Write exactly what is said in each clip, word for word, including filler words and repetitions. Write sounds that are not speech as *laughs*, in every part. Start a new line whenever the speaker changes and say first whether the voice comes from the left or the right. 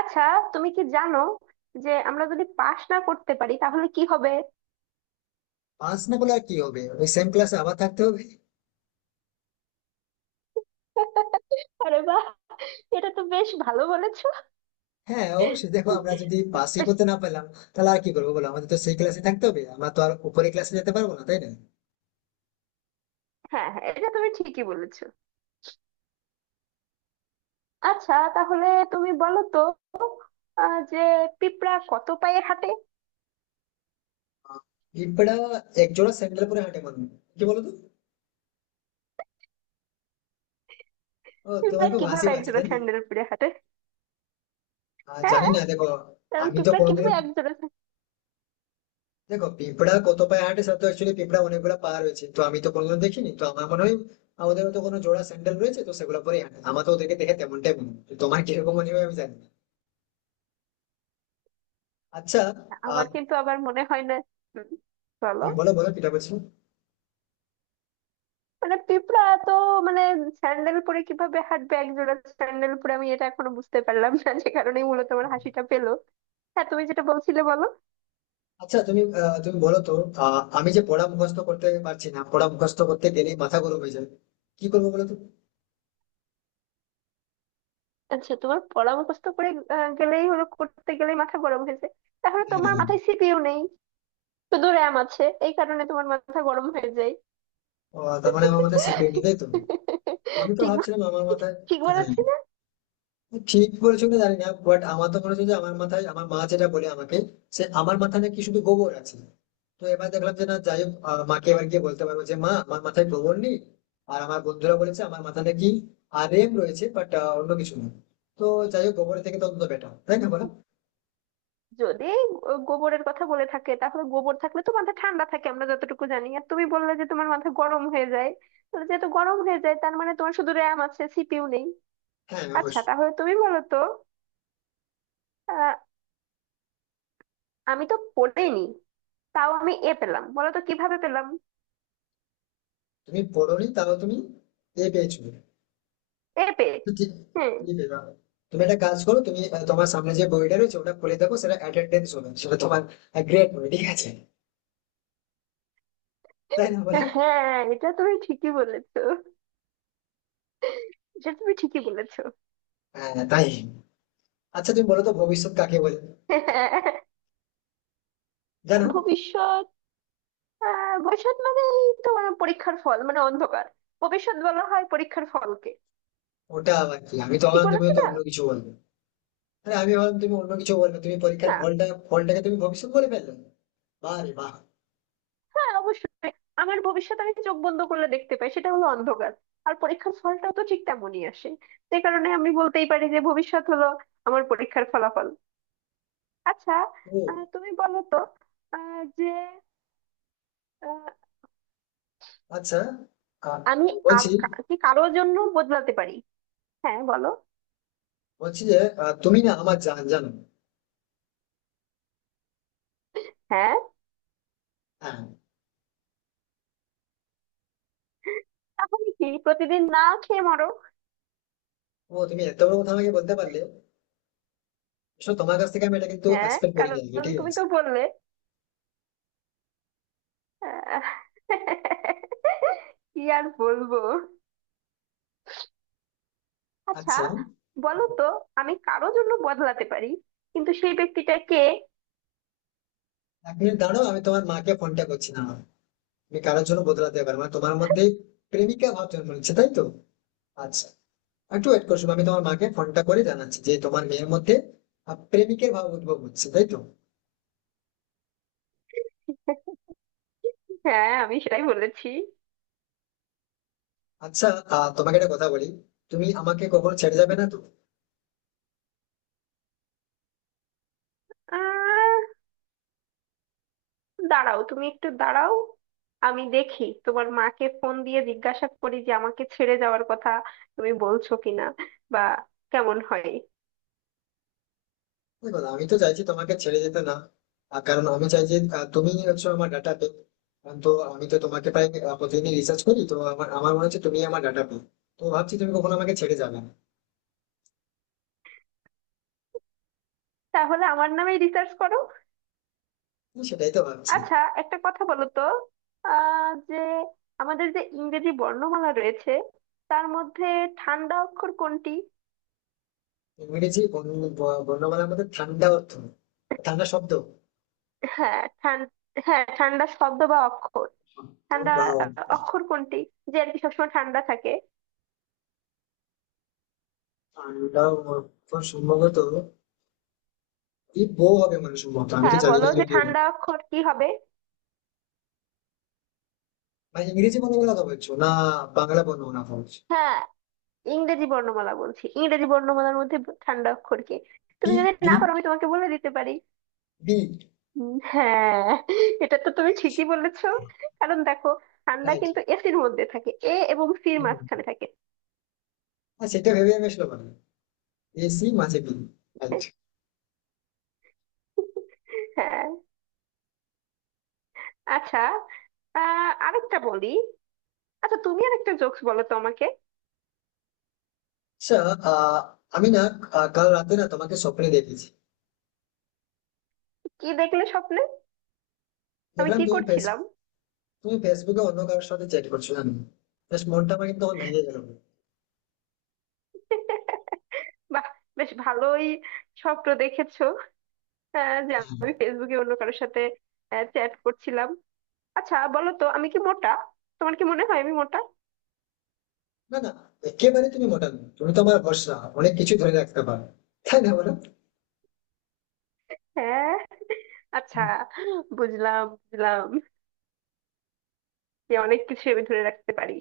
right: আচ্ছা, তুমি কি জানো যে আমরা যদি পাশ না করতে পারি তাহলে কি হবে?
left: পাস না করলে আর কি হবে? ওই সেম ক্লাসে আবার থাকতে হবে।
right: আরে বাহ, এটা তো বেশ ভালো বলেছো।
left: হ্যাঁ, অবশ্যই। দেখো, আমরা যদি পাসই
right: বেশ।
left: করতে না পেলাম, তাহলে আর কি করবো বলো? আমাদের তো সেই ক্লাসে থাকতে হবে, আমরা তো আর উপরে ক্লাসে যেতে পারবো না, তাই না?
right: হ্যাঁ, হ্যাঁ, এটা তুমি ঠিকই বলেছো। আচ্ছা, তাহলে তুমি বলো তো, আহ, যে পিঁপড়া কত পায়ে হাঁটে?
left: আহ, পিঁপড়া এক জোড়া স্যান্ডেল পরে হাঁটে মনে হয়। কি বলো তো? ও, তোমার
right: পিঁপড়া
left: খুব হাসি
right: কিভাবে
left: পাচ্ছে,
right: একজোড়া
left: তাই না?
right: স্যান্ডেল পরে হাঁটে?
left: আহ, জানি
right: হ্যাঁ,
left: না, দেখো।
right: কারণ
left: আমি তো
right: পিঁপড়া
left: কোনোদিনও,
right: কিভাবে একজোড়া।
left: দেখো পিঁপড়া কত পায়ে হাঁটে, সে তো অ্যাকচুয়ালি পিঁপড়া অনেকগুলো পা রয়েছে, তো আমি তো কোনোদিন দেখিনি, তো আমার মনে হয় আমাদের তো কোনো জোড়া স্যান্ডেল রয়েছে, তো সেগুলো পরে হাঁটে। আমার তো ওদেরকে দেখে তেমনটাই মনে হয়। তো তোমার কিরকম মনে হয় আমি জানি না। আচ্ছা।
right: আমার
left: আহ
right: কিন্তু আবার মনে হয় না। হুম, বলো।
left: তুমি বলো, বলো কিটা বলছো?
right: মানে পিঁপড়া তো মানে স্যান্ডেল পরে কিভাবে হাঁটবে একজোড়া স্যান্ডেল পরে, আমি এটা এখনো বুঝতে পারলাম না, যে কারণেই মূলত আমার হাসিটা পেলো। হ্যাঁ, তুমি যেটা বলছিলে বলো।
left: আচ্ছা, তুমি আহ, তুমি বলো তো। আহ, আমি যে পড়া মুখস্থ করতে পারছি না, পড়া মুখস্থ করতে গেলে মাথা গরম হয়ে যায়। কি করবো বলো তো?
right: আচ্ছা, তোমার পড়া মুখস্থ করে আহ, গেলেই হলো, করতে গেলেই মাথা গরম হয়ে যায়? তাহলে তোমার
left: হ্যাঁ।
right: মাথায় সিপিইউ নেই, শুধু র্যাম আছে, এই কারণে তোমার মাথা গরম হয়ে যায়।
left: ও, তার মানে আমার মাথায় শিখে নিবে তো। আমি
right: *laughs*
left: তো
right: ঠিক,
left: ভাবছিলাম আমার মাথায়।
right: ঠিক
left: হ্যাঁ।
right: বলেছি।
left: ঠিক বলেছো কিনা জানি না, বাট আমার তো মনে হচ্ছে যে আমার মাথায়, আমার মা যেটা বলে আমাকে, সে আমার মাথায় নাকি শুধু গোবর আছে। তো এবার দেখলাম যে না, যাই হোক, আহ, মাকে এবার গিয়ে বলতে পারবো যে মা আমার মাথায় গোবর নেই। আর আমার বন্ধুরা বলেছে আমার মাথায় নাকি আর রেম রয়েছে, বাট অন্য কিছু না। তো যাই হোক, গোবর থেকে তো অন্তত বেটার, তাই না বলো?
right: যদি গো- গোবরের কথা বলে থাকে তাহলে গোবর থাকলে তো মাথা ঠান্ডা থাকে আমরা যতটুকু জানি, আর তুমি বললে যে তোমার মাথা গরম হয়ে যায়, তাহলে যেহেতু গরম হয়ে যায় তার মানে তোমার শুধু র্যাম আছে, সিপিইউ নেই।
left: হ্যাঁ,
right: আচ্ছা,
left: অবশ্যই।
right: তাহলে তুমি বলো তো, আহ, আমি তো পড়েইনি, তাও আমি এ পেলাম, বলো তো কিভাবে পেলাম?
left: তুমি পড়োনি, তাও তুমি এ পেয়েছো?
right: এ পেয়ে।
left: তো ঠিক।
right: হ্যাঁ।
left: ঠিক আছে, দাঁড়াও। তুমি একটা কাজ করো, তুমি আহ, তোমার সামনে যে বইটা রয়েছে ওটা খুলে দেখো, সেটা অ্যাটেন্ডেন্স হবে, সেটা তোমার গ্রেড হবে, ঠিক আছে? তাই না বলো?
right: হ্যাঁ, এটা তুমি ঠিকই বলেছো। এটা তুমি ঠিকই বলেছো।
left: হ্যাঁ, তাই। আচ্ছা, তুমি বলো তো ভবিষ্যৎ কাকে বলে, জানো?
right: ভবিষ্যৎ? আহ, ভবিষ্যৎ মানে তোমার পরীক্ষার ফল মানে অন্ধকার। ভবিষ্যৎ বলা হয় পরীক্ষার ফলকে।
left: ওটা আবার কি? আমি তো
right: ঠিক
left: ভাবলাম তুমি
right: বলেছি
left: তো
right: না?
left: অন্য কিছু বলবে। আরে আমি ভাবলাম তুমি অন্য কিছু বলবে, তুমি পরীক্ষার
right: না।
left: ফলটা, ফলটাকে তুমি ভবিষ্যৎ বলে ফেললে? বাহ রে বাহ।
right: হ্যাঁ, অবশ্যই। আমার ভবিষ্যৎ আমি চোখ বন্ধ করলে দেখতে পাই, সেটা হলো অন্ধকার। আর পরীক্ষার ফলটাও তো ঠিক তেমনই আসে। সে কারণে আমি বলতেই পারি যে ভবিষ্যৎ হলো আমার পরীক্ষার ফলাফল। আচ্ছা,
left: ও,
right: আহ, তুমি বলো তো, আহ, যে আহ,
left: আচ্ছা। আহ,
right: আমি আর
left: বলছি
right: কা- কি কারোর জন্য বদলাতে পারি? হ্যাঁ, বলো।
left: বলছি যে আহ, তুমি না আমার জান, জানো?
right: হ্যাঁ।
left: হ্যাঁ।
right: তাহলে কি প্রতিদিন না খেয়ে মরো?
left: ও, তুমি এত বড় কথা আমাকে বলতে পারলে? আসলে তোমার কাছ থেকে আমি এটা কিন্তু
right: হ্যাঁ,
left: এক্সপেক্ট করিনি আগে,
right: কারণ
left: ঠিক
right: তুমি
left: আছে।
right: তো বললে আহ, *laughs* কি আর বলবো। আচ্ছা,
left: আচ্ছা। উম,
right: বলো তো আমি কারো জন্য বদলাতে পারি কিন্তু সেই ব্যক্তিটা কে?
left: এক মিনিট দাঁড়াও, আমি তোমার মাকে ফোনটা করছি না? তুমি কারোর জন্য বদলাতে পারবে না, তোমার মধ্যে প্রেমিকা ভাব জন্ম নিচ্ছে তাই তো? আচ্ছা, একটু ওয়েট করছো, আমি তোমার মাকে ফোনটা করে জানাচ্ছি যে তোমার মেয়ের মধ্যে আহ, প্রেমিকের ভাব উদ্ভব হচ্ছে, তাই তো?
right: হ্যাঁ, আমি সেটাই বলেছি।
left: আচ্ছা। আহ, তোমাকে একটা কথা বলি, তুমি আমাকে কখনো ছেড়ে যাবে না তো?
right: আহ দাঁড়াও, তুমি একটু দাঁড়াও, আমি দেখি তোমার মাকে ফোন দিয়ে জিজ্ঞাসা করি যে আমাকে ছেড়ে যাওয়ার কথা তুমি বলছো কিনা, বা কেমন হয়।
left: দেখো, আমি তো চাইছি তোমাকে ছেড়ে যেতে না। আহ, কারণ আমি চাই যে আহ, তুমিই হচ্ছে আমার ডাটা পে। তো আমি তো তোমাকে প্রায় আহ, প্রতিদিনই রিসার্চ করি, তো আমার আমার মনে হচ্ছে তুমি আমার ডাটা পে। তো ভাবছি তুমি কখনো আমাকে ছেড়ে যাবে না।
right: তাহলে আমার নামে রিসার্চ করো।
left: তো সেটাই তো ভাবছি।
right: আচ্ছা, একটা কথা বলো তো, আহ যে আমাদের যে ইংরেজি বর্ণমালা রয়েছে তার মধ্যে ঠান্ডা অক্ষর কোনটি?
left: ইংরেজি বর্ণ- ব- বর্ণমালার মধ্যে ঠান্ডা অর্থ, ঠান্ডা শব্দ।
right: হ্যাঁ, ঠান্ডা। হ্যাঁ, ঠান্ডা শব্দ বা অক্ষর।
left: তো
right: ঠান্ডা
left: বা-
right: আহ, অক্ষর কোনটি যে আর কি সবসময় ঠান্ডা থাকে?
left: ঠান্ডা অর্থ সম্ভবত কি বউ হবে মানুষের মতো, আমি তো
right: হ্যাঁ,
left: জানি না
right: বলো যে
left: যদিও।
right: ঠান্ডা অক্ষর কি হবে?
left: মানে ইংরেজি বর্ণ গুলো কথা বলছো না বাংলা বর্ণ না বলছো?
right: হ্যাঁ, ইংরেজি বর্ণমালা বলছি, ইংরেজি বর্ণমালার মধ্যে ব- ঠান্ডা অক্ষর কি?
left: বি।
right: তুমি যদি
left: বি।
right: না পারো আমি তোমাকে বলে দিতে পারি।
left: বি।
right: উম, হ্যাঁ, এটা তো তুমি ঠিকই বলেছো। কারণ দেখো, ঠান্ডা
left: রাইট।
right: কিন্তু এসির মধ্যে থাকে, এ এবং সির মাঝখানে থাকে।
left: হ্যাঁ, সেটা ভেবে আমি আসলে বললাম। এসি মাঝে বি। রাইট।
right: হ্যাঁ। আচ্ছা, আহ আরেকটা বলি। আচ্ছা, তুমি আরেকটা জোকস বলো তো আমাকে।
left: আচ্ছা। আহ, আমি না আহ, কাল রাতে না তোমাকে স্বপ্নে দেখেছি।
right: কি দেখলে স্বপ্নে? আমি
left: দেখলাম
right: কি
left: তুমি ফেস
right: করছিলাম?
left: তুমি ফেসবুকে অন্য কারোর সাথে চ্যাট করছো, জানো? জাস্ট মনটা আমার কিন্তু তখন ভেঙে গেল।
right: বাহ, বেশ ভালোই স্বপ্ন দেখেছো। আহ, যে
left: হ্যাঁ।
right: আমি ফেসবুকে অন্য কারোর সাথে চ্যাট করছিলাম। আচ্ছা, বলো তো আমি কি মোটা? তোমার কি মনে হয় আমি মোটা?
left: না না, একেবারে তুমি মোটা নও। তুমি তো আমার ভরসা, অনেক কিছু ধরে রাখতে পারো, তাই না বলো?
right: হ্যাঁ। আচ্ছা, বুঝলাম, বুঝলাম যে অনেক কিছু আমি ধরে রাখতে পারি।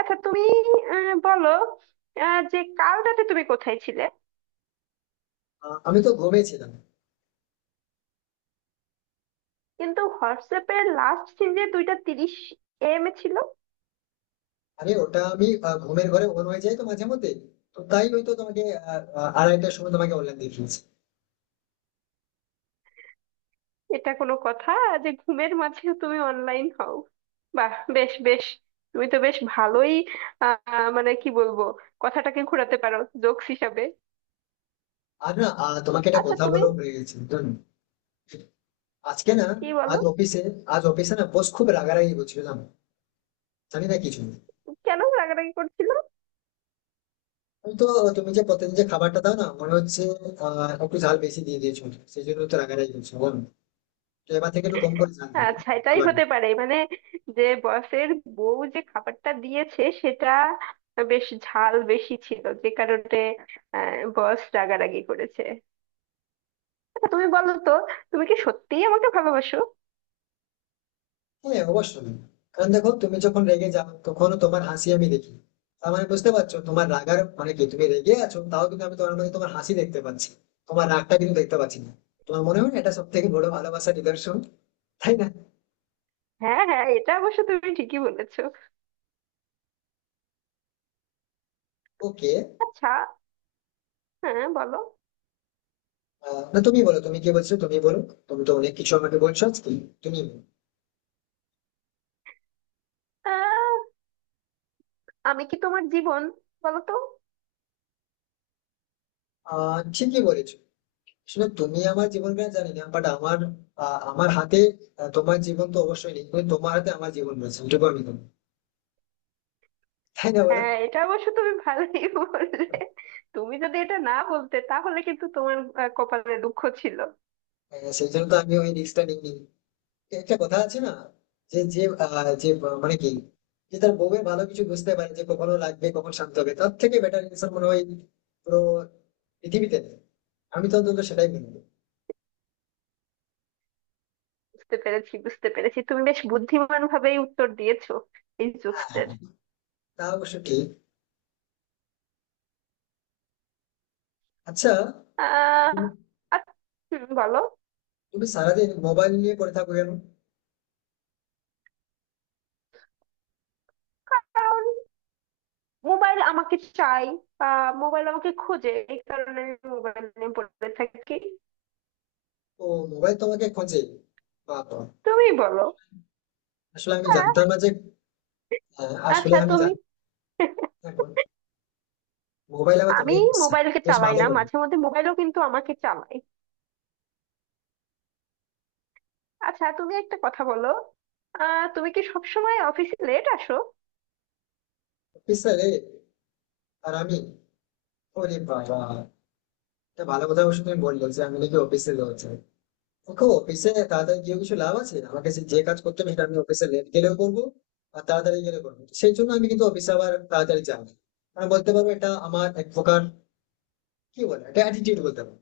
right: আচ্ছা, তুমি আহ, বলো, আহ, যে কাল রাতে তুমি কোথায় ছিলে?
left: আহ, আমি তো ঘুমিয়েছিলাম।
right: কিন্তু হোয়াটসঅ্যাপের লাস্ট সিন যে দুইটা তিরিশ এম এ ছিল?
left: আরে ওটা আমি আহ, ঘুমের ঘরে অন হয়ে যাই তো মাঝে মধ্যে, তো তাই হয়তো তোমাকে আহ, আহ, আড়াইটার সময় তোমাকে অনলাইন দিয়ে ফেলেছি।
right: এটা কোনো কথা যে ঘুমের মাঝেও তুমি অনলাইন হও? বাহ, বেশ বেশ, তুমি তো বেশ ভালোই আহ মানে কি বলবো, কথাটাকে ঘোরাতে পারো জোকস হিসাবে।
left: আর না, আহ, তোমাকে একটা
right: আচ্ছা,
left: কথা
right: তুমি
left: বলেও ভুলে গেছি, জানো? আজকে না,
right: কি বলো,
left: আজ অফিসে, আজ অফিসে না বস খুব রাগারাগি করছিল, জানো? জানি না কিছু।
right: কেন রাগারাগি করছিল?
left: আমি তো, তুমি যে প্রতিদিন যে খাবারটা দাও না, মনে হচ্ছে আহ একটু ঝাল বেশি দিয়ে দিয়েছো, সেই জন্য তো রাগারাগি করছো বলো। তো এবার থেকে একটু কম করে ঝাল দিবে।
right: আচ্ছা, এটাই
left: আবার।
right: হতে পারে মানে, যে বসের বউ যে খাবারটা দিয়েছে সেটা বেশ ঝাল বেশি ছিল, যে কারণে আহ বস রাগারাগি করেছে। আচ্ছা, তুমি বলো তো, তুমি কি সত্যিই আমাকে ভালোবাসো?
left: হ্যাঁ, অবশ্যই। কারণ দেখো, তুমি যখন রেগে যাও তখনও তোমার হাসি আমি দেখি। তার মানে বুঝতে পারছো তোমার রাগার মানে কি? তুমি রেগে আছো, তাও কিন্তু আমি তোমার মধ্যে তোমার হাসি দেখতে পাচ্ছি, তোমার রাগটা কিন্তু দেখতে পাচ্ছি না। তোমার মনে হয় না এটা সব থেকে বড় ভালোবাসার নিদর্শন, তাই না?
right: হ্যাঁ, হ্যাঁ, এটা অবশ্য তুমি ঠিকই বলেছো।
left: ওকে।
right: আচ্ছা। হ্যাঁ, বলো।
left: না, তুমি বলো, তুমি কি বলছো তুমি বলো। তুমি তো অনেক কিছু আমাকে বলছো আজকে, তুমি বলো।
right: আহ, আমি কি তোমার জীবন, বলো তো?
left: আহ ঠিকই বলেছো। আসলে তুমি আমার জীবন কেন জানি না, বাট আমার আহ, আমার হাতে, আহ, তোমার জীবন তো অবশ্যই নেই, কিন্তু তোমার হাতে আমার জীবন রয়েছে, এটুকু আমি জানি। তাই না বলো?
right: হ্যাঁ, এটা অবশ্য তুমি ভালোই *laughs* বললে। তুমি যদি এটা না বলতে তাহলে কিন্তু তোমার আহ, কপালে দুঃখ ছিল।
left: হ্যাঁ, সেই জন্য তো আমি ওই রিস্কটা নিইনি। একটা কথা আছে না, যে যে আহ, যে আহ, মানে কি যে তার বউয়ের ভালো কিছু বুঝতে পারে যে কখনো লাগবে কখন শান্ত হবে, তার থেকে বেটার ইনসান মনে হয় পুরো পৃথিবীতে নেই। আমি তো অন্তত সেটাই মনে করি।
right: বুঝতে পেরেছি, বুঝতে পেরেছি, তুমি বেশ বুদ্ধিমান ভাবেই উত্তর দিয়েছো এই
left: হ্যাঁ,
right: জোকসটার।
left: তা অবশ্য ঠিক। আচ্ছা,
right: আহ
left: তুমি
right: আচ্ছা, হুম, বলো।
left: তুমি সারাদিন মোবাইল নিয়ে পড়ে থাকো কেন?
right: কারণ মোবাইল আমাকে চাই, বা মোবাইল আমাকে খোঁজে, এই কারণে আমি মোবাইল নিয়ে পড়ে থাকি।
left: তো মোবাইল তোমাকে খোঁজে? বাবা।
right: তুমি বলো।
left: আসলে আমি জানতাম
right: আহ,
left: না যে আহ, আসলে
right: আচ্ছা,
left: আমি
right: তুমি।
left: জানতাম না, এখন মোবাইল আবার
right: আমি
left: তোমাকে খুঁজছে।
right: মোবাইলকে
left: বেশ
right: চালাই
left: ভালো
right: না,
left: করে।
right: মাঝে মধ্যে মোবাইলও কিন্তু আমাকে চালায়। আচ্ছা, তুমি একটা কথা বলো, আহ তুমি কি সবসময় অফিসে লেট আসো?
left: অফিসারে, আর আমি, ওরে বাবা, এটা ভালো কথা অবশ্য তুমি বললে যে আমি নাকি অফিসে লেট যাই। দেখো অফিসে তাড়াতাড়ি গিয়ে কিছু লাভ আছে? আমাকে সে- যে কাজ করতে হবে সেটা আমি অফিসে লেট গেলেও করবো, আর তাড়াতাড়ি গেলে করবো, সেই জন্য আমি কিন্তু অফিসে আবার তাড়াতাড়ি যাই না। কারণ বলতে পারবো এটা আমার এক প্রকার, কি বলে এটা, অ্যাটিটিউড বলতে পারবো।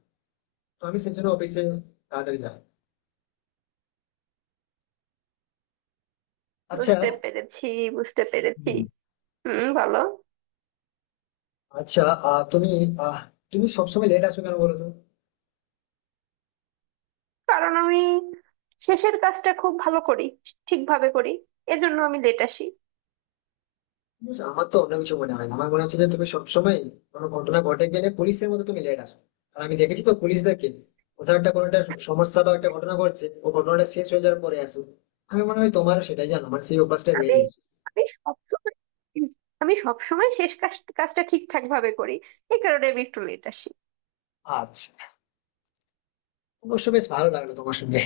left: তো আমি সেই জন্য অফিসে তাড়াতাড়ি যাই। আচ্ছা।
right: বুঝতে পেরেছি, বুঝতে পেরেছি।
left: হুম,
right: হুম বলো।
left: আচ্ছা আহ, তুমি, আহ তুমি সবসময় লেট আসো কেন বলো তো?
right: কারণ আমি শেষের কাজটা খুব ভালো করি, ঠিকভাবে করি, এজন্য আমি লেট আসি।
left: বুঝছো, আমার তো অন্য কিছু মনে হয় না। আমার মনে হচ্ছে যে তুমি সবসময় কোনো ঘটনা ঘটে গেলে পুলিশের মতো তুমি লেট আসো। কারণ আমি দেখেছি তো পুলিশদেরকে, কোথাও একটা, কোনো একটা সমস্যা বা একটা ঘটনা ঘটছে, ও ঘটনাটা শেষ হয়ে যাওয়ার পরে আসো। আমি মনে হয় তোমারও সেটাই, জানো, মানে সেই অভ্যাসটা বেড়ে
right: আমি
left: গিয়েছে।
right: আমি সবসময় আমি সবসময় শেষ কাজ- কাজটা ঠিকঠাক ভাবে করি, এই কারণে আমি একটু লেট আসি।
left: আচ্ছা, অবশ্য বেশ ভালো লাগলো তোমার সঙ্গে।